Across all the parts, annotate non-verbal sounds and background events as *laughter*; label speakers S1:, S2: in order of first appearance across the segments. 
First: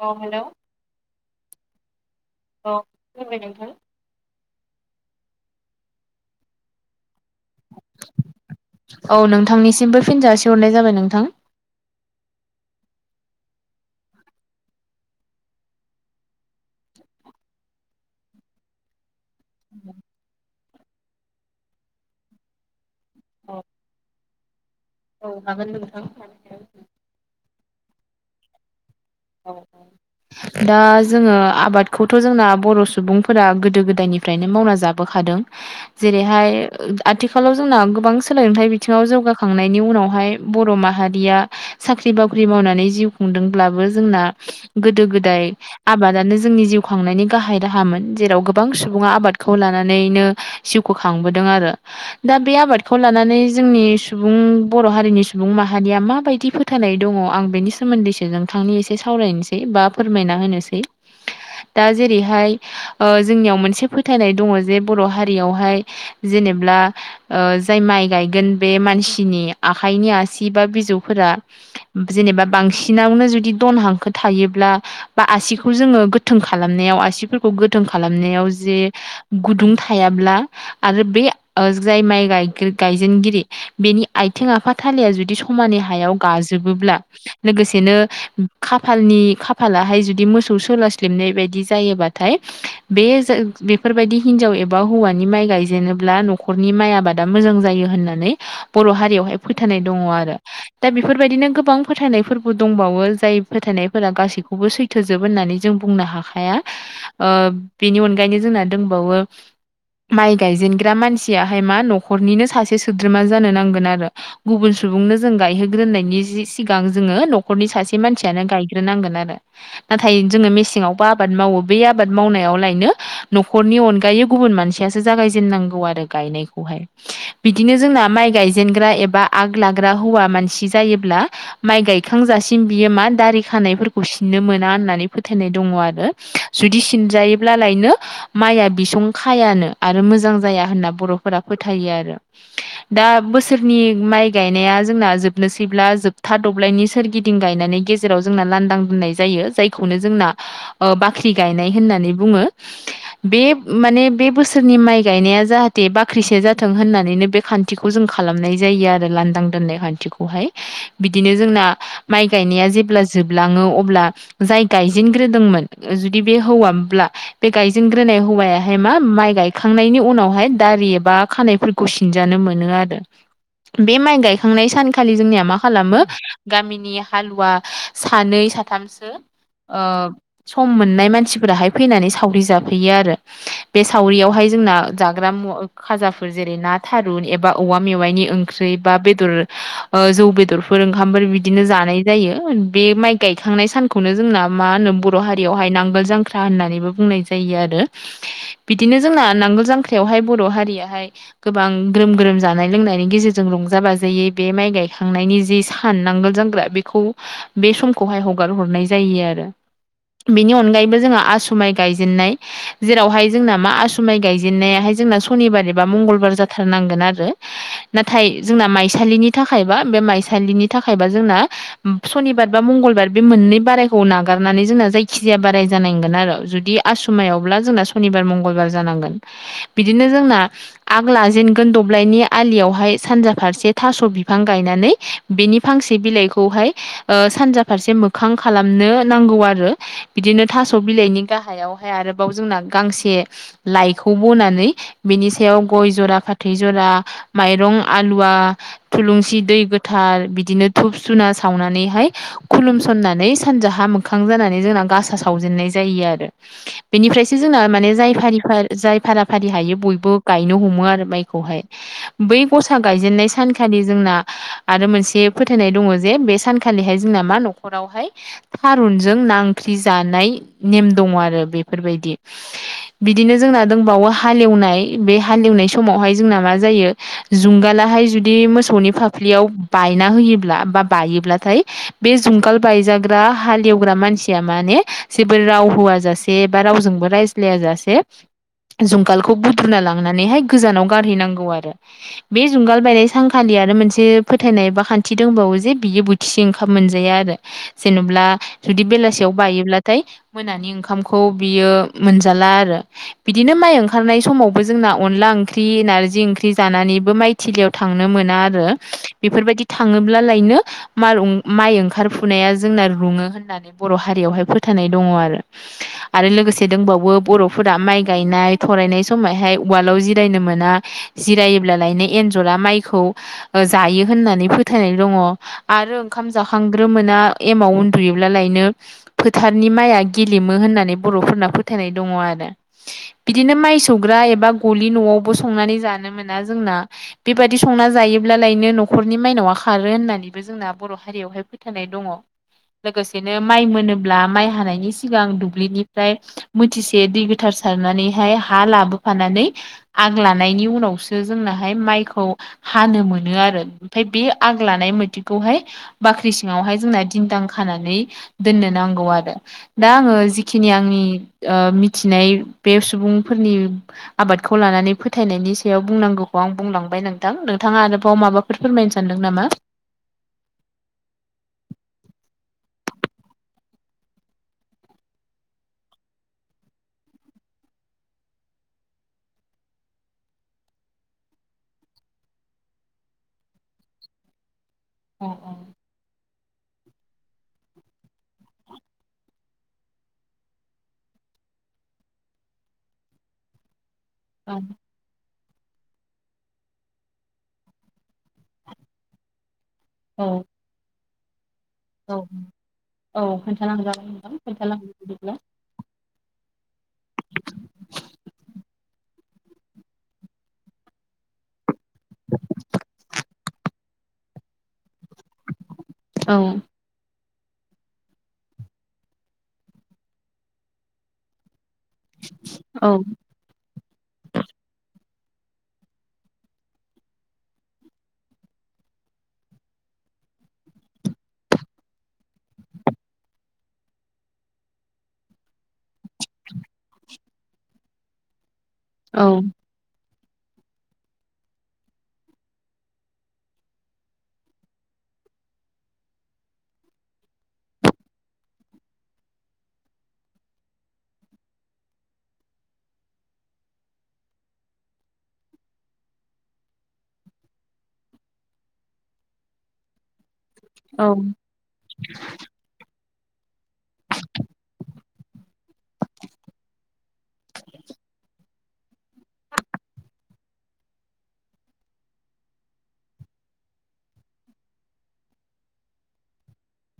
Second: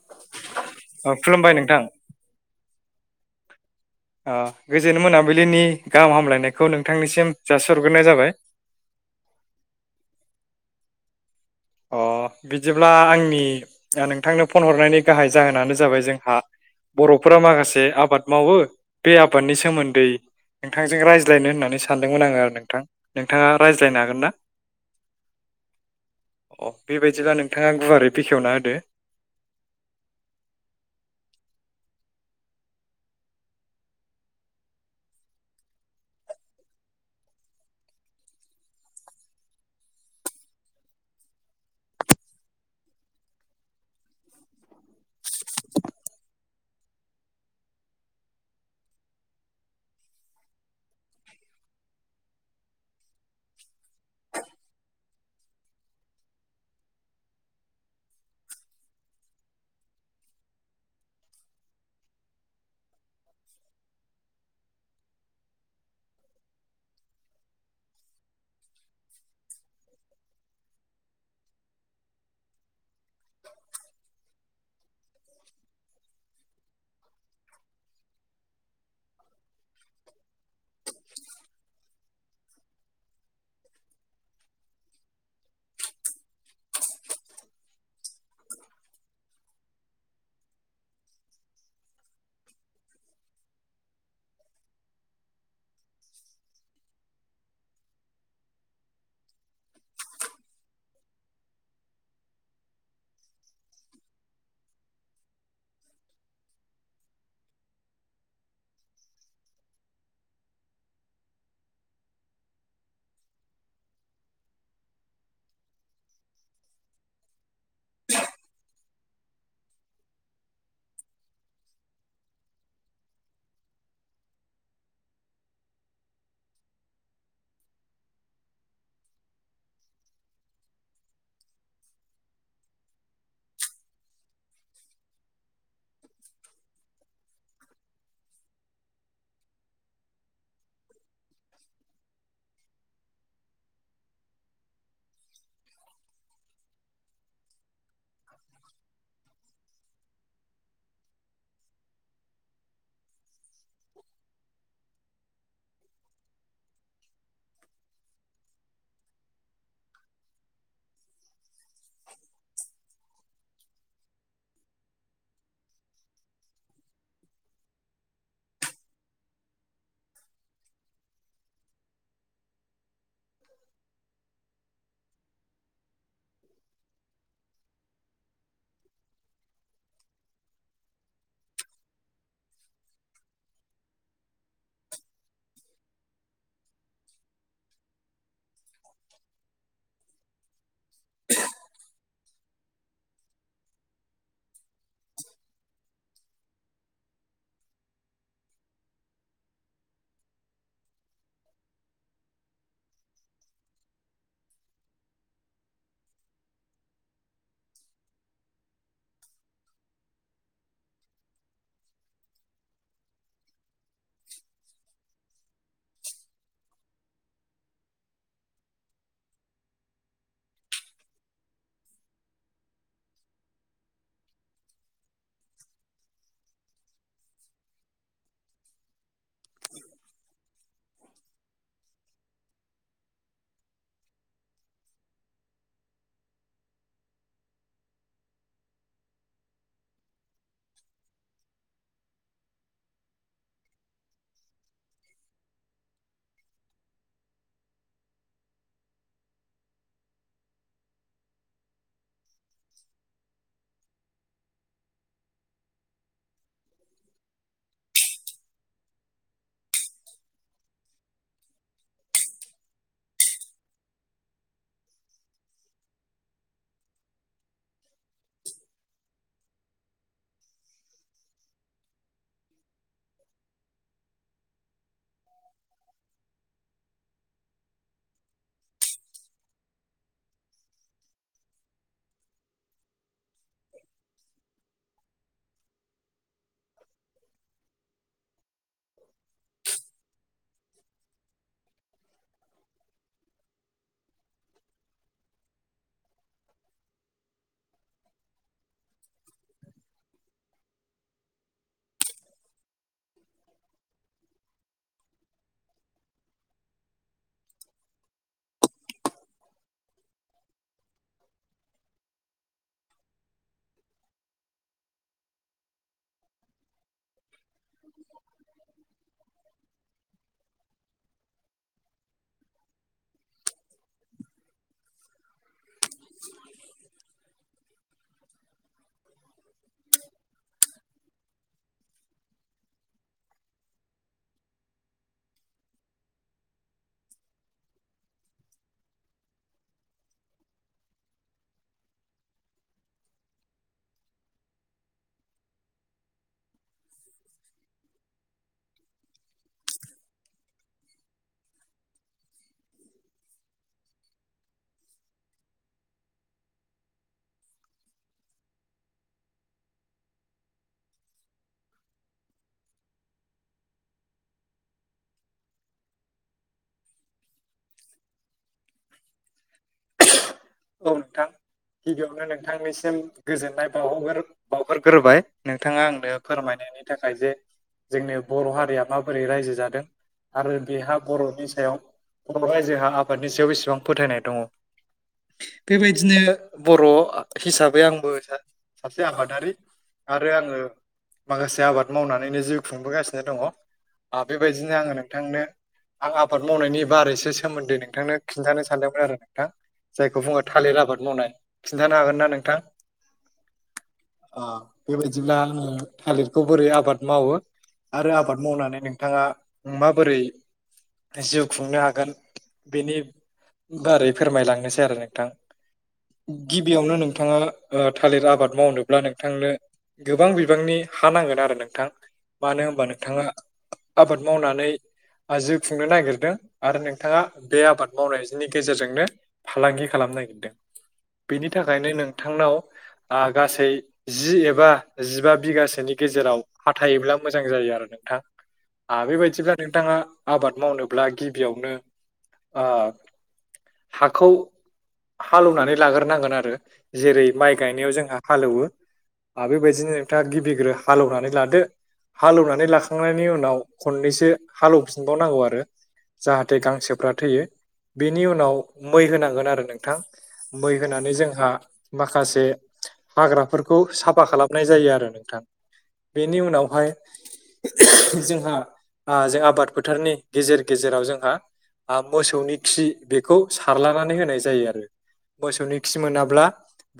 S1: अ हेल'
S2: अ खुलुमबाय नोंथां।
S1: औ खलुमबाय नोंथां
S2: ओ गोजोन मोनाबिलिनि गाहाम हामलायनायखौ नोंथांनिसिम जाासहग्रोनाय जाबाय
S1: औ नोंथांनिसिमबो फिनजासे हरनाय जाबाय नोंथां
S2: अ बिदिब्ला आंनि नोंथांनो फन हरनायनि गाहाय जाहोनानो जाबाय जोंहा बर'फोरा माखासे आबाद मावो। बे आबादनि सोमोन्दै नोंथांजों रायज्लायनो होननानै सानदोंमोन आङो आरो नोंथां। नोंथाङा
S1: औ
S2: रायज्लायनो हागोन ना?
S1: औ हागोन नोंथां
S2: अ बेबायदिब्ला नोंथाङा गुवारै बेखेवना होदो।
S1: औ औ दा जोङो आबादखौथ' जोंना बर' सुबुंफोरा गोदो गोदायनिफ्रायनो मावना जाबाय बोखादों जेरैहाय आथिखालाव जोंना गोबां सोलोंथायाइ बिथिङाव जौगाखांनायनि उनावहाय बर' माहारिया साख्रि बाख्रि मावनानै जिउ खुंदोंब्लाबो जोंना गोदो गोदाय आबादानो जोंनि जिउ खांनायनि गाहाय राहामोन जेराव गोबां सुबुङा आबादखौ लानानैनो जिउखौ खांबोदों आरो। दा बे आबादखौ लानानै जोंनि सुबुं बर' हारिनि सुबुं माहारिया माबायदि फो थायनाय दङ आं बेनि सोमोन्दैसो नोंथांनि एसे सावरायनोसै बा फोरमायना होनोसै। दा जेरैहाय जोंनियाव मोनसे फोथायनाय दङ जे बर' हारियावहाय जेनेब्ला जाय माइ गायगोन बे मानसिनि आखाइनि आसि बा बिजौफोरा जेनेबा बांसिनावनो जुदि दन हांखो थायोब्ला बा आसिखौ जोङो गोथों खालामनायाव आसिफोरखौ गोथों खालामनायाव जे गुदुं थायाब्ला आरो बे जाय माइ गाय गायजेनगिरि बेनि आथिं आफाथाालया जुदि समानै हायाव गाजोबोब्ला लोगोसेनो खाफालनि खाफलाहाय जुदि मोसौ सोलासलिबनाय बायदि जायोबाथाय बे बेफोरबायदि हिनजाव एबा हौवानि माइ गायजेनोब्ला न'खरनि माइ आबाद दा मोजां जायो होननानै बर' हारियावहाय फोथायनाय दङ आरो। दा बेफोरबायदिनो गोबां फोथायनायफोरबो दंबावो जाय फोथायनायफोरा गासैखौबो सैथोजोब होननानै जों बुंनो हाखाया ओ बेनि अनगायैनो जोंना दंबावो माइ गायजेनग्रा मानसियाहाय मा न'खरनिनो सासे सोद्रोमा जानो नांगोन आरो गुबुन सुबुंनो जों गायहोग्रोननायनि सिगां जोङो न'खरनि सासे मानसि फोरानो गायग्रोनांगोन आरो नाथाय जोङो मेसेङावबो आबाद मावो बे आबाद मावनायावलायनो न'खरनि अनगायै गुबुन मानसियासो जागायजेननांगौ आरो गायनायखौहाय बिदिनो जोंना माइ गायजेनग्रा एबा आग लाग्रा हौवा मानसि जायोब्ला माइ गायखांजासिम बियो मा दारि खानायफोरखौ सिननो मोना होननानै फोथायनाय दङ आरो जुदि सिनजायोब्लालायनो माइया बिसं खायानो आरो मोजां जाया होनना बर'फोरा फोथायो आरो
S2: *inaudible*
S1: दा बोसोरनि माइ गायनाया जोंना जोबनोसैब्ला जोबथा दब्लायनि सोरगिदिं गायनानै गे जेराव जोंना लांदां दोननाय जायो जायखौनो जोंना बाख्रि गायनाय होननानै बुङो।
S2: *inaudible*
S1: बे माने बे बोसोरनि माइ गायनाया जाहाथे बाख्रिसे जाथों होननानैनो बे खान न्थिखौ जों खालामनाय जायो आरो लान्दां दोननाय खान्थिखौहाय। बिदिनो जोंना माइ गायनाया जे अब्ला जोबलाङो अब्ला जाय गायजेनग्रोदोंमोन जुदि बे हौवाब्ला बे गायजेनग्रोनाय हौवायाहाय मा माइ गायखांनायनि उनावहाय दारि एबा खानायफोर खौ सिनजानो मोनो आरो। बे माइ गायखांनाय सानखालि जोंनिया मा खालामो गामिनि हालुवा सानै साथामसो ओ सम मोननाय मानसिफोराहाय फैनानै सावरि जाफैयो आरो। बे सावरियावहाय जोंना जाग्रा मुवा खाजाफोर जेरै ना थारुन एबा औवा मेवाइनि ओंख्रि ख्रै बा बेदर जौ बेदरफोर ओंखामफोर बिदिनो जानाय जायो। बे माइ गायखांनाय सानखौनो जोंना मा होनो बर' हारियावहाय नांगोल जांख्रा होननानैबो बुंनाय जा जायो आरो बिदिनो जोंना नांगोल जांख्रायावहाय बर' हारियाहाय गोबां ग्रोम ग्रोम जानाय लोंनायनि गेजेरजों रंजा बाजायै बे माइ गायखांनायनि जि सा सान नांगोल जोमग्रा बेखौ बे समखौहाय हगार हरनाय जायो आरो। बेनि अनगायैबो जोंहा आस माइ गायजेनाय जेरावहाय जोंना मा आसु माइ गायजेननायाहाय जोंना सनिबार एबा मंगलबार जाथारनांगोन आरो। नाथाय जोंना माइसालिनि थाखायबा बे माइसालिनि थाखायबा जोंना सनिबार बा मंगलबार बे मोननै बारायखौ नागारनानै जोंना जायखि जाया बाराय जानांगोन आरो जुदि आसुमायावब्ला जोंना सनिबार मंगलबार जानांगोन बिदिनो जोंना आग लाजेनगोन दब्लायनि आलियावहाय सानजा फारसे थास' बिफां गायनानै बिनि फांसे बिलाइखौहाय सानजा फारसे मोखां खालामनो नांगौ आरो बिदिनो थास' बिलाइनि गाहायाव ओमफ्राय आरोबाव जोंना गांसे लाइखौ बनानै बिनि सायाव गय जरा फाथै जरा माइरं आलुवा थुलुंसि दै गोथार बिदिनो धुप धुना सा सावनानैहाय खुलुमसननानै सानजाहा मोखां जानानै जोंना गासा सावजेननाय जायो आरो। बेनिफ्रायसो जोंना माने जाय फारि फारि जाय फारा फारि हायो बयबो गायनो हमो आरो माइखौहाय। बै गसा गायजेननाय सानखालि जोंना आरो मोनसे फोथायनाय दङ जे बे सानखालिहाय जोंना मा न'खरावहाय थारुनजों ना ओंख्रि जानाय नेम दङ आरो बेफोरबायदि। बिदिनो जोंना दंबावो हालेवनाय बे हालेवनाय समावहाय जोंना मा जायो जुंगालाहाय जुदि मोसौनि फाफ्लियाव बायना होयोब्ला बा बायोब्ला नाथाय बे जुंगाल बायजाग्रा हालेवग्रा मानसिया माने जेबो राव होआ जासे से बा रावजोंबो रायज्लाय जासे जुंगालखौ बुद्रुना लांनानैहाय गोजानाव गारहैनांगौ आरो। बे जुंगाल बायनाय सानखालि आरो मोनसे फोथायनाय बा खान्थि दंबावो जे बियो बो थिसे ओंखाम मोनजाया आरो जेनेब्ला जुदि बेलासियाव बायोब्लाथाय मोनानि ओंखामखौ बियो मोनजाला आरो। बिदिनो माइ ओंखारनाय समावबो जोंना अनला ओंख्रि नारजि ओंख्रि जानानैबो माइ थिलियाव थांनो मोना आरो बेफोरबायदि थाङोब्ला लायनो माइ ओंखारफुनाया जोंना रुङो होननानै बर' हारियावहाय फोथायनाय दङ आरो।
S2: *inaudible*
S1: आरो लोगोसे दंबावो बर'फोरा माइ गायनाय थरायनाय समावहाय उवालाव जिरायनो मोना। जिरायोब्लालायनो एन्जरा माइखौ जायो होननानै फोथायनाय दङ। आरो ओंखाम जाखांग्रोमोना एमाव उन्दुयोब्ला लायनो फोथारनि माइआ गेलेमो होननानै बर'फोरना फोथायनाय दङ आरो। बिदिनो माइ सौग्रा एबा गलि न'आवबो संनानै जानो मोना जोंना। बेबादि संना जायोब्लालायनो न'खरनि माइनावआ खारो होननानै। बे जोंना बर' हारियावहाय फोथायनाय दङ। लोगोसेनो माइ मोनोब्ला माइ हानायनि सिगां दुब्लिनिफ्राय मुथिसे दै गोथार सारनानैहाय हा लाबोफानानै आग लानायनि उनावसो जोंनाहाय माइखौ हानो मोनो आरो ओमफाय बे आग लानाय मोथि खौहाय बाख्रि सिङावहाय जोंना दिनदां खानानै दोननो नांगौ आरो। दा आङो जिखिनि आंनि मिथिनाय बे सुबुंफोरनि आबादखौ लानानै फोथायनायनि सायाव बुंनांगौखौ आं बुंलांबाय नोंथां नोंथाङा आरोबाव माबा बे फोरमायनो सानदों नामा?
S2: औ नोंथां गिबियावनो नोंथांनिसिम गोजोननाय बावहगोर बावहरग्रोबाय नोंथाङा आंनो फोरमायनायनि थाखाय जे जोंनि बर' हारिया माबोरै रायजो जादों। आरो बेहा बर'नि सायाव बर' रायजोहा आबादनि सायाव बेसेबां फोथायनाय दङ।
S1: औ
S2: बेबायदिनो बर' हिसाबै आंबो सासे आबादारि आरो आङो माखासे आबाद मावनानैनो जिउ खुंबोगासिनो दङ ओ
S1: औ
S2: बेबायदिनो आङो नोंथांनो आं आबाद मावनायनि बारैसो सोमोन्दै नोंथांनो खिन्थानो सानदोंमोन आरो नोंथां। जायखौ बुङो
S1: औ
S2: थालिर आबाद मावनाय खिन्थानो हागोन
S1: औ
S2: ना नोंथां
S1: औ खोन्थालांजागोन नोंथां
S2: ओ
S1: खोन्थालांदो बिदिब्ला
S2: बेबायदिब्ला आङो थालिरखौ बोरै आबाद मावो आरो आबाद मावनानै नोंथाङा माबोरै जिउ खुंनो हागोन बेनि बारै फोरमायलांनो सान आरो नोंथां
S1: औ
S2: गिबियावनो नोंथाङा ओ थालिर आबाद मावनोब्ला नोंथांनो गोबां बिबांनि हा नांगोन आरो नोंथां मानो होनबा
S1: औ
S2: नोंथाङा आबाद मावनानै जिउ खुंनो नागिरदों आरो नोंथाङा बे आबाद मावनायनि गेजेरजोंनो फालांगि खालामनो नागिरदों बेनि थाखायनो नोंथांनाव ओ गासै जि एबा जिबा बिगासोनि गेजेराव हथायोबब्ला मोजां जायो आरो नोंथां। आ
S1: औ
S2: बेबायदिब्ला नोंथाङा आबाद मावनोब्ला गिबियावनो हाखौ हालेनानै लाग्रोनांगोन आरो जेरै माइ गायनायाव जोंहा हालौवो आ बेबायदिनो नोंथा गिबिग्रो हालेवनानै लादो हालेवनानै लाखांनायनि उनाव खननैसो हालौवफिनबावनांगौ आरो जाहाथे गांसोफ्रा थैयो बेनि उनाव मै होनांगोन आरो नोंथां मै
S1: औ
S2: होनानै जोंहा माखासे हाग्राफोरखौ साफा खालामनाय जायो आरो नोंथां बेनि उनावहाय जोंहा ओ जों आबाद फोथारनि गेजेर गेजेराव जोंहा आं मोसौनि खि बेखौ सारलानानै होनाय जायो आरो मोसौनि खि मोनाब्ला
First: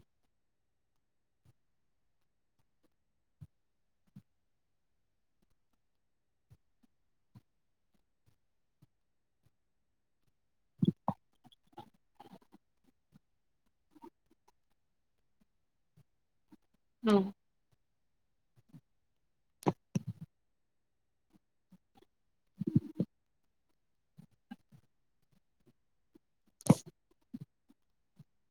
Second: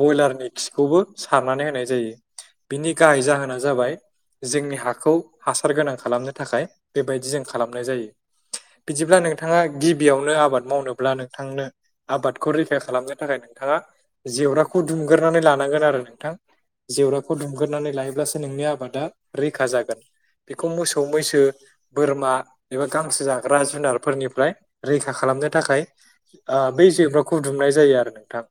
S2: ब्रयलारनि खिखौबो सारनानै होनाय जायो। बिनि गाहाय जाहोना जाबाय जोंनि हाखौ हासार गोनां खालामनो थाखाय बेबायदि जों खालामनाय जायो। बिदिब्ला नोंथाङा गिबियावनो आबाद मावनोब्ला नों थांनो आबादखौ रैखा खालामनो थाखाय नोंथाङा जेवराखौ दुमग्रानै लानांगोन आरो नोंथां जेवराखौ दुम गोरनानै लायोब्लासो नोंनि आबादा रैखा जागोन बेखौ मोसौ मैसो बोरमा एबा गांसो जाग्रा जुनारफोरनिफ्राय रैखा खालामनो थाखाय ओ बै जेवराखौ खुदुमनाय जायो आरो नोंथां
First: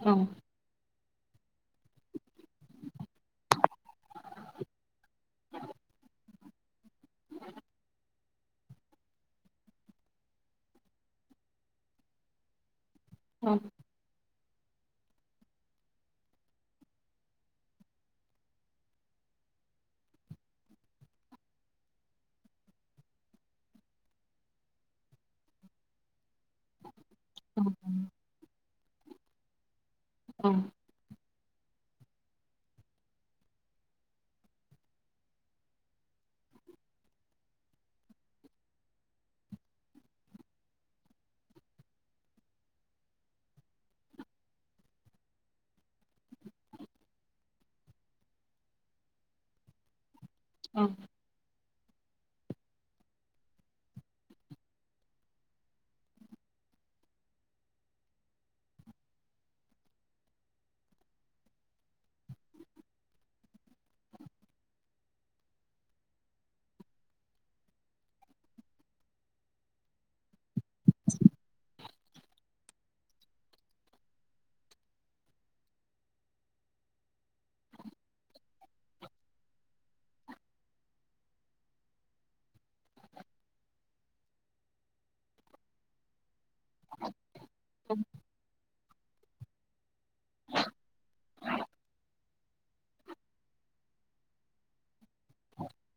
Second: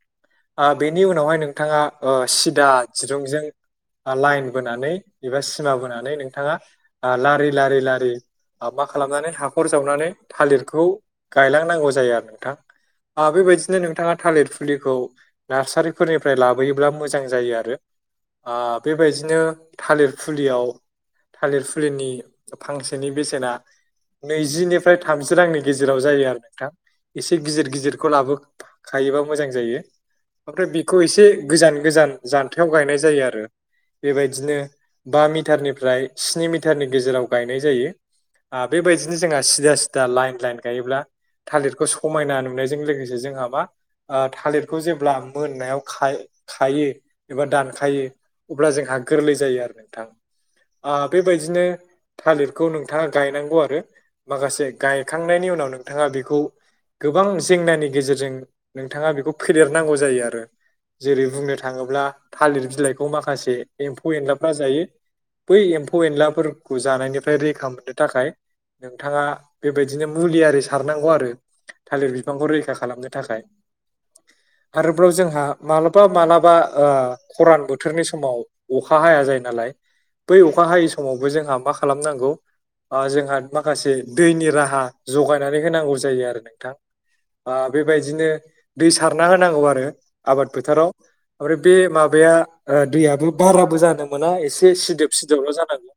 S1: औ
S2: ओ बेनि उनावहाय नोंथाङा ओ सिदा दिरुंजों लाइन बोनानै एबा सिमा बोनानै नोंथाङा लारि लारि लारि ओ मा खालामनानै हाखर जावनानै थालिरखौ गायलांनांगौ जायो। जायो आरो नोंथां ओ
S1: औ
S2: बेबायदिनो नोंथाङा थालिर फुलिखौ नार्सारिफोरनिफ्राय लाबोयोब्ला मोजां जायो आरो ओ बेबायदिनो थालिर फुलियाव थालिर फुलिनि फांसेनि बेसेना नैजिनिफ्राय थामजि रांनि गेजेराव जायो आरो नोंथां एसे गिदिर गिदिरखौ लाबोखायोबा मोजां जायो
S1: औ
S2: ओमफ्राय बि खौ एसे गोजान गोजान जान्थायाव गायनाय जायो आरो बेबायदिनो बा मिटारनिफ्राय स्नि मिटारनि गेजेराव गायनाय जायो। आ‌ बेबायदिनो जोंहा सिदा सिदा लाइन लाइन गायोब्ला थालिरखौ समायना नुनायजों लोगोसे जोंहा मा ओ थालिरखौ जेब्ला मोननायाव खायो एबा दानखायो अब्ला जोंहा गोरलै जायो आरो नोंथां ओ‌ बेबायदिनो थालिरखौ नोंथाङा गायनांगौ आरो माखासे गायखांनायनि उनाव नोंथाङा बेखौ बेखौ गोबां जेंनानि गेजेरजों नोंथाङा बेखौ फेदेरनांगौ जायो आरो। जेरै बुंनो थाङोब्ला थालिर बिलाइखौ माखासे एम्फौ एनलाफ्रा जायो। बै एम्फौ एनलाफोरखौ जानायनिफ्राय रैखा मोननो थाखाय नोंथाङा बेबायदिनो मुलियि साब थारनांगौ आरो थालिर बिफांखौ रैखा खालामनो थाखाय। आरोबाव जोंहा मालाबा मालाबा ओ खरान बोथोरनि समाव अखा हाया जायो नालाय बै अखा हायै समावबो जोंहा मा खालामनांगौ ओ जोंहा माखासे दैनि राहा जगाय नानै होनांगौ जायो आरो नोंथां ओ‌ बेबायदिनो दै सारना होनांगौ आरो आबाद फोथाराव ओमफ्राय बे माबाया दैयाबो बाराबो जानो मोना एसे सिदोब सिदोबल' जानांगौ।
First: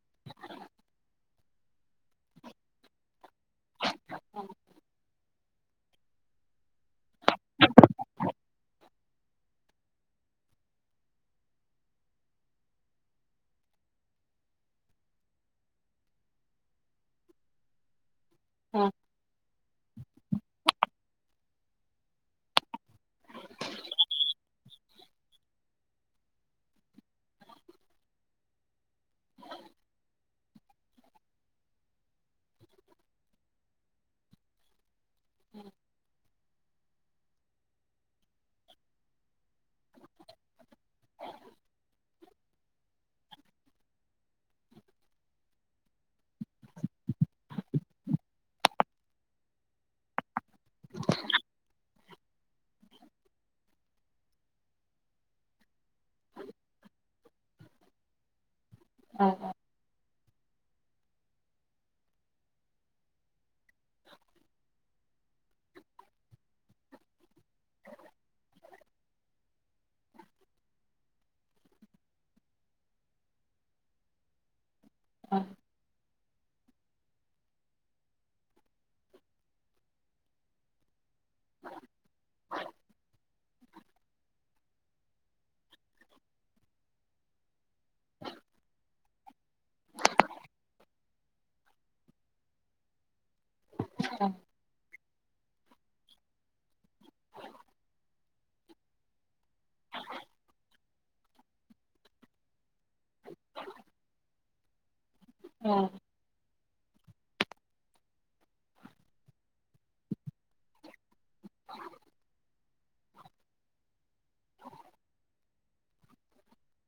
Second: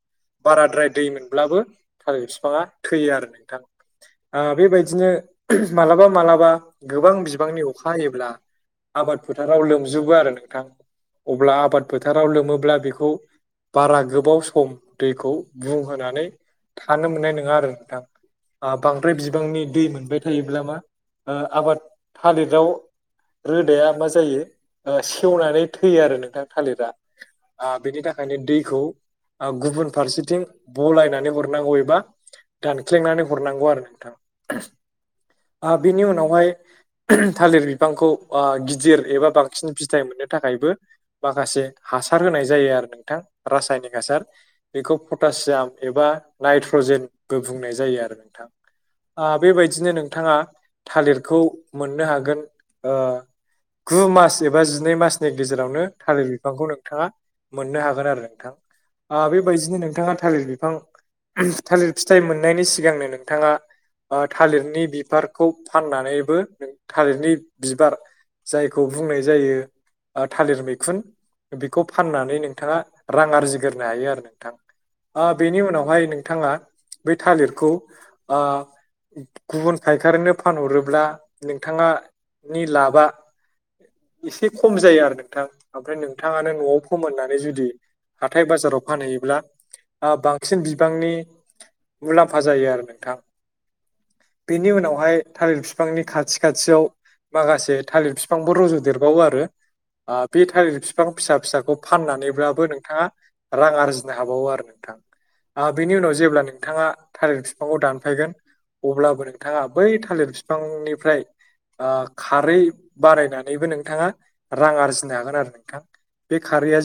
S2: बाराद्राय दै मोनब्लाबो थालिर बिफाङा थैयो आरो नोंथां। बेबायदिनो मालाबा मालाबा गोबां बिबांनि अखा हायोब्ला आबाद फोथाराव लोमजोबो आरो नोंथां अब्ला आबाद फोथाराव लोमोब्ला बेखौ बारा गोबाव सम दैखौ बुंहोनानै थानो मोननाय नङा आरो नोंथां। ओ बांद्राय बिबांनि दै मोनबाय थायोब्ला मा आबाद थालिराव रोदाया मा जायो ओ सेवनानै थैयो आरो नोंथां थालिरा। ओ‌ बेनि थाखायनो दैखौ गुबुन फारसेथिं बलायनानै हरनांगौ एबा दानख्लेेंनानै हर हरनांगौ आरो नोंथां ओ बिनि उनावहाय थालिर बिफांखौ ओ गिदिर एबा बांसिन फिथाइ मोननो थाखायबो माखासे हासार होनाय जायो आरो नोंथां रासायनिक हासार। बेखौ पटासियाम एबा नाइट्रजेनबो बुंनाय जायो आरो। ओ बेबायदिनो नोंथाङा थालिरखौ मोननो हागोन ओ गु मास एबा जिनै मासनि गेजेरावनो थालिर बिफांखौ नोंथाङा मोननो हागोन आरो नोंथां। आ‌ बेबायदिनो नोंथाङा थालिर बिफां थालिर फिथाइ मोननायनि सिगांनो नों नोंथाङा ओ थालिरनि बिबारखौ फाननानैबो थालिरनि बिबार जायखौ बुंनाय जायो ओ थालिर मैखुन बेखौ फाननानै नोंथाङा रां आरजिग्रनो हायो आरो नोंथां। आ
S1: औ
S2: बेनि उनावहाय नोंथाङा बे थालिरखौ आ गुबुन फायखारिनो फानहरोब्ला नोंथाङनि लाबा *unintelligible* एसे खम जायो आरो नोंथां ओमफ्राय नोंथाङानो न'आव फोमोननानै जुदि हाथाय बाजाराव फानहैयोब्ला ओ बांसिन बिबांनि मुलाम्फा जायो आरो नोंथां
S1: औ
S2: बेनि उनावहाय थालिर बिफांनि खाथि खाथियाव माखासे थालिर बिफांफोर रज' देरबावो आरो। बे थालिर बिफां फिसा फिसाखौ फाननानैब्लाबो नोंथाङा। रां आरजिनो हाबावो आरो नोंथां ओ
S1: औ
S2: बेनि उनाव जेब्ला नोंथाङा था बिफांखौ दानफायगोन अब्लाबो नोंथाङा बै थालिर बिफांनिफ्राय ओ खारै बारायनानैबो नोंथाङा रां आरजिनो हागोन आरो नोंथां। बे खारैया